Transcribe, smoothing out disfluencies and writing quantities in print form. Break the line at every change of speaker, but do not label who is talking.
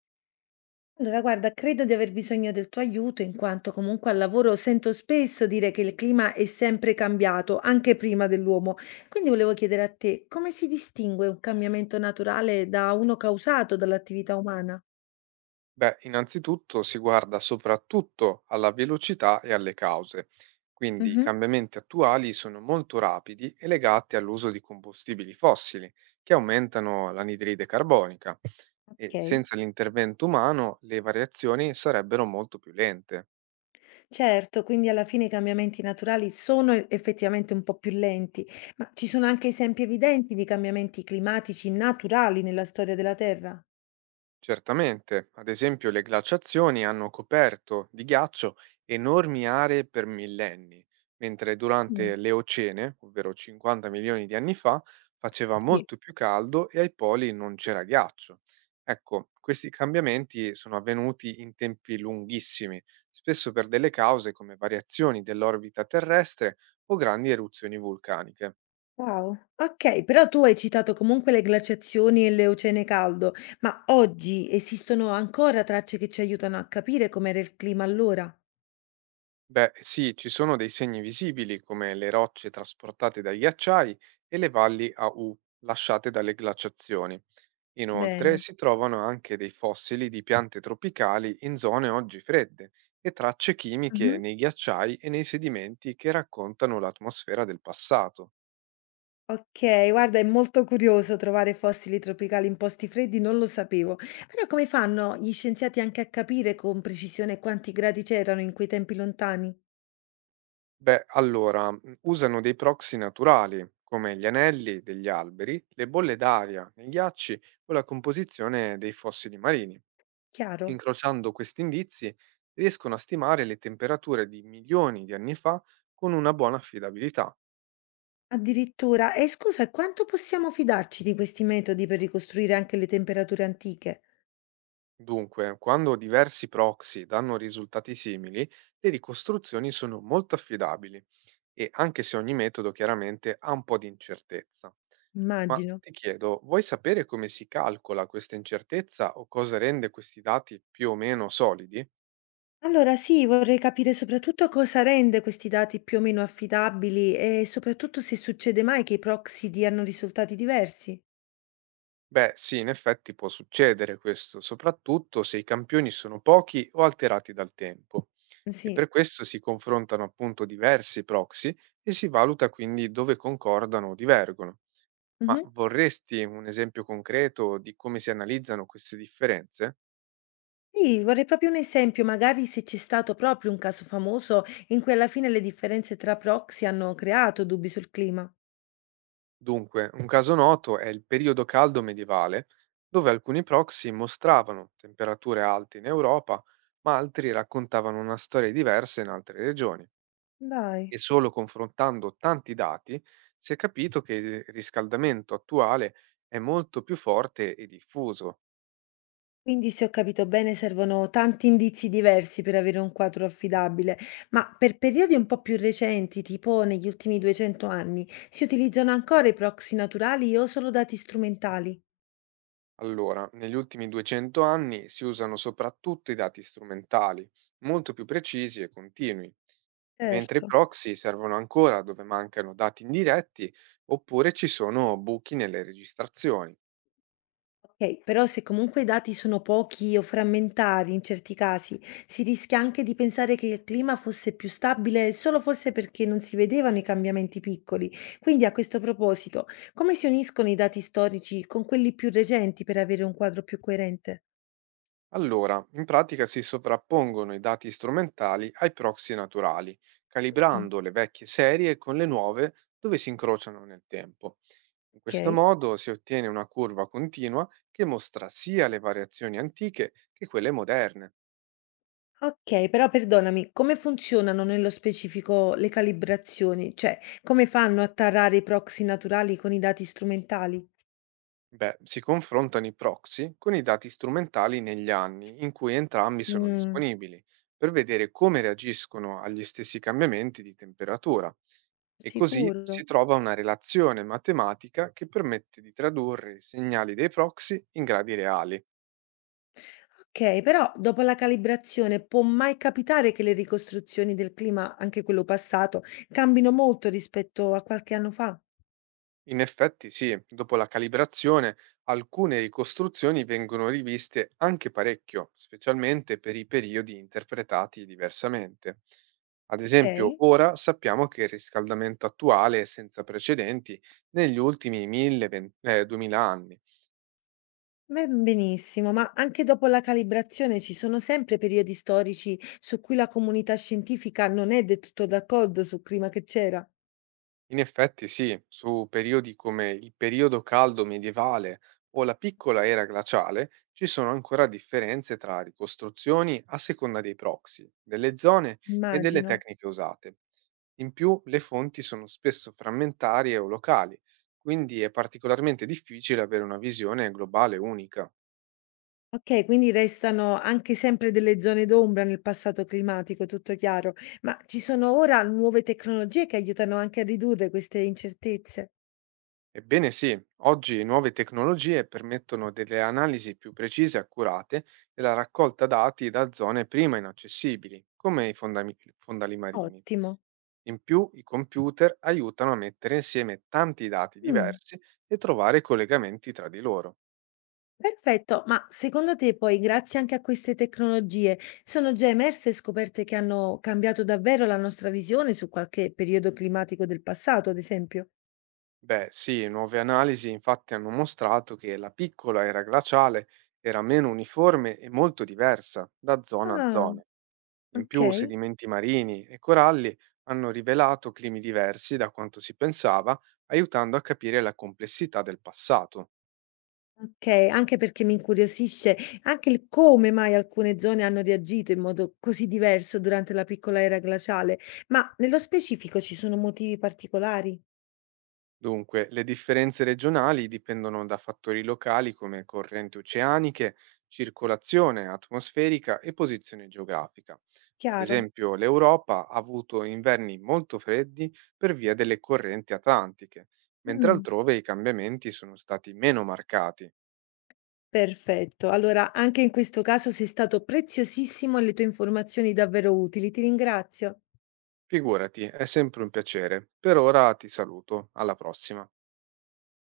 Allora, guarda, credo di aver bisogno del tuo aiuto in quanto comunque al lavoro sento spesso dire che il clima è sempre cambiato, anche prima dell'uomo. Quindi volevo chiedere a te come si distingue un cambiamento naturale da uno causato dall'attività umana?
Beh, innanzitutto si guarda soprattutto alla velocità e alle cause, quindi i
Mhm.
cambiamenti attuali sono molto rapidi e legati all'uso di combustibili fossili, che aumentano l'anidride carbonica, e
Ok.
senza l'intervento umano le variazioni sarebbero molto più lente.
Certo, quindi alla fine i cambiamenti naturali sono effettivamente un po' più lenti, ma ci sono anche esempi evidenti di cambiamenti climatici naturali nella storia della Terra?
Certamente, ad esempio le glaciazioni hanno coperto di ghiaccio enormi aree per millenni, mentre
Mm.
durante l'Eocene, ovvero 50 milioni di anni fa, faceva
Sì.
molto più caldo e ai poli non c'era ghiaccio. Ecco, questi cambiamenti sono avvenuti in tempi lunghissimi, spesso per delle cause come variazioni dell'orbita terrestre o grandi eruzioni vulcaniche.
Wow, okay, però tu hai citato comunque le glaciazioni e l'eocene caldo, ma oggi esistono ancora tracce che ci aiutano a capire com'era il clima allora?
Beh, sì, ci sono dei segni visibili come le rocce trasportate dai ghiacciai e le valli a U lasciate dalle glaciazioni. Inoltre
Bene.
si trovano anche dei fossili di piante tropicali in zone oggi fredde e tracce chimiche
Mh-mh.
nei ghiacciai e nei sedimenti che raccontano l'atmosfera del passato.
Okay, guarda, è molto curioso trovare fossili tropicali in posti freddi, non lo sapevo. Però come fanno gli scienziati anche a capire con precisione quanti gradi c'erano in quei tempi lontani?
Beh, allora, usano dei proxy naturali come gli anelli degli alberi, le bolle d'aria nei ghiacci o la composizione dei fossili marini.
Chiaro.
Incrociando questi indizi, riescono a stimare le temperature di milioni di anni fa con una buona affidabilità.
Addirittura. E scusa, quanto possiamo fidarci di questi metodi per ricostruire anche le temperature antiche?
Dunque, quando diversi proxy danno risultati simili, le ricostruzioni sono molto affidabili e anche se ogni metodo chiaramente ha un po' di incertezza. Ma
Immagino.
ti chiedo, vuoi sapere come si calcola questa incertezza o cosa rende questi dati più o meno solidi?
Allora sì, vorrei capire soprattutto cosa rende questi dati più o meno affidabili e soprattutto se succede mai che i proxy diano risultati diversi.
Beh, sì, in effetti può succedere questo, soprattutto se i campioni sono pochi o alterati dal tempo. E
Sì.
per questo si confrontano appunto diversi proxy e si valuta quindi dove concordano o divergono. Ma
Mhm.
vorresti un esempio concreto di come si analizzano queste differenze?
Sì, vorrei proprio un esempio, magari se c'è stato proprio un caso famoso in cui alla fine le differenze tra proxy hanno creato dubbi sul clima.
Dunque, un caso noto è il periodo caldo medievale, dove alcuni proxy mostravano temperature alte in Europa, ma altri raccontavano una storia diversa in altre regioni.
Dai.
E solo confrontando tanti dati si è capito che il riscaldamento attuale è molto più forte e diffuso.
Quindi, se ho capito bene, servono tanti indizi diversi per avere un quadro affidabile, ma per periodi un po' più recenti, tipo negli ultimi 200 anni, si utilizzano ancora i proxy naturali o solo dati strumentali?
Allora, negli ultimi 200 anni si usano soprattutto i dati strumentali, molto più precisi e continui, e mentre
Certo.
i proxy servono ancora dove mancano dati indiretti oppure ci sono buchi nelle registrazioni.
Okay, però se comunque i dati sono pochi o frammentari in certi casi, si rischia anche di pensare che il clima fosse più stabile solo forse perché non si vedevano i cambiamenti piccoli. Quindi a questo proposito, come si uniscono i dati storici con quelli più recenti per avere un quadro più coerente?
Allora, in pratica si sovrappongono i dati strumentali ai proxy naturali,
Mh.
calibrando le vecchie serie con le nuove dove si incrociano nel tempo. In questo
Okay.
modo si ottiene una curva continua che mostra sia le variazioni antiche che quelle moderne.
Okay, però perdonami, come funzionano nello specifico le calibrazioni? Cioè, come fanno a tarare i proxy naturali con i dati strumentali?
Beh, si confrontano i proxy con i dati strumentali negli anni in cui entrambi sono
Mh,
disponibili, per vedere come reagiscono agli stessi cambiamenti di temperatura e così
sicuro.
si trova una relazione matematica che permette di tradurre i segnali dei proxy in gradi reali.
Okay, però dopo la calibrazione può mai capitare che le ricostruzioni del clima, anche quello passato, cambino molto rispetto a qualche anno fa?
In effetti sì, dopo la calibrazione alcune ricostruzioni vengono riviste anche parecchio, specialmente per i periodi interpretati diversamente. Ad esempio,
Okay,
ora sappiamo che il riscaldamento attuale è senza precedenti negli ultimi 1000 2000 anni.
ben benissimo, ma anche dopo la calibrazione ci sono sempre periodi storici su cui la comunità scientifica non è del tutto d'accordo sul clima che c'era?
In effetti sì, su periodi come il periodo caldo medievale o la piccola era glaciale ci sono ancora differenze tra ricostruzioni a seconda dei proxy, delle zone e delle
Immagino.
tecniche usate. In più le fonti sono spesso frammentarie o locali, quindi è particolarmente difficile avere una visione globale unica.
Okay, quindi restano anche sempre delle zone d'ombra nel passato climatico, tutto chiaro, ma ci sono ora nuove tecnologie che aiutano anche a ridurre queste incertezze?
Ebbene sì, oggi nuove tecnologie permettono delle analisi più precise e accurate e la raccolta dati da zone prima inaccessibili, come i fondali marini.
Ottimo.
In più, i computer aiutano a mettere insieme tanti dati
Mh,
diversi e trovare collegamenti tra di loro.
perfetto. Ma secondo te poi, grazie anche a queste tecnologie, sono già emerse scoperte che hanno cambiato davvero la nostra visione su qualche periodo climatico del passato, ad esempio?
Beh, sì, nuove analisi infatti hanno mostrato che la piccola era glaciale era meno uniforme e molto diversa da zona a
Ah,
zona. In più,
okay.
sedimenti marini e coralli hanno rivelato climi diversi da quanto si pensava, aiutando a capire la complessità del passato.
Okay, anche perché mi incuriosisce anche il come mai alcune zone hanno reagito in modo così diverso durante la piccola era glaciale, ma nello specifico ci sono motivi particolari?
Dunque, le differenze regionali dipendono da fattori locali come correnti oceaniche, circolazione atmosferica e posizione geografica. Ad
Chiaro.
esempio, l'Europa ha avuto inverni molto freddi per via delle correnti atlantiche, mentre
Mh.
altrove i cambiamenti sono stati meno marcati.
Perfetto. Allora, anche in questo caso sei stato preziosissimo e le tue informazioni davvero utili. Ti ringrazio.
Figurati, è sempre un piacere. Per ora ti saluto, alla prossima.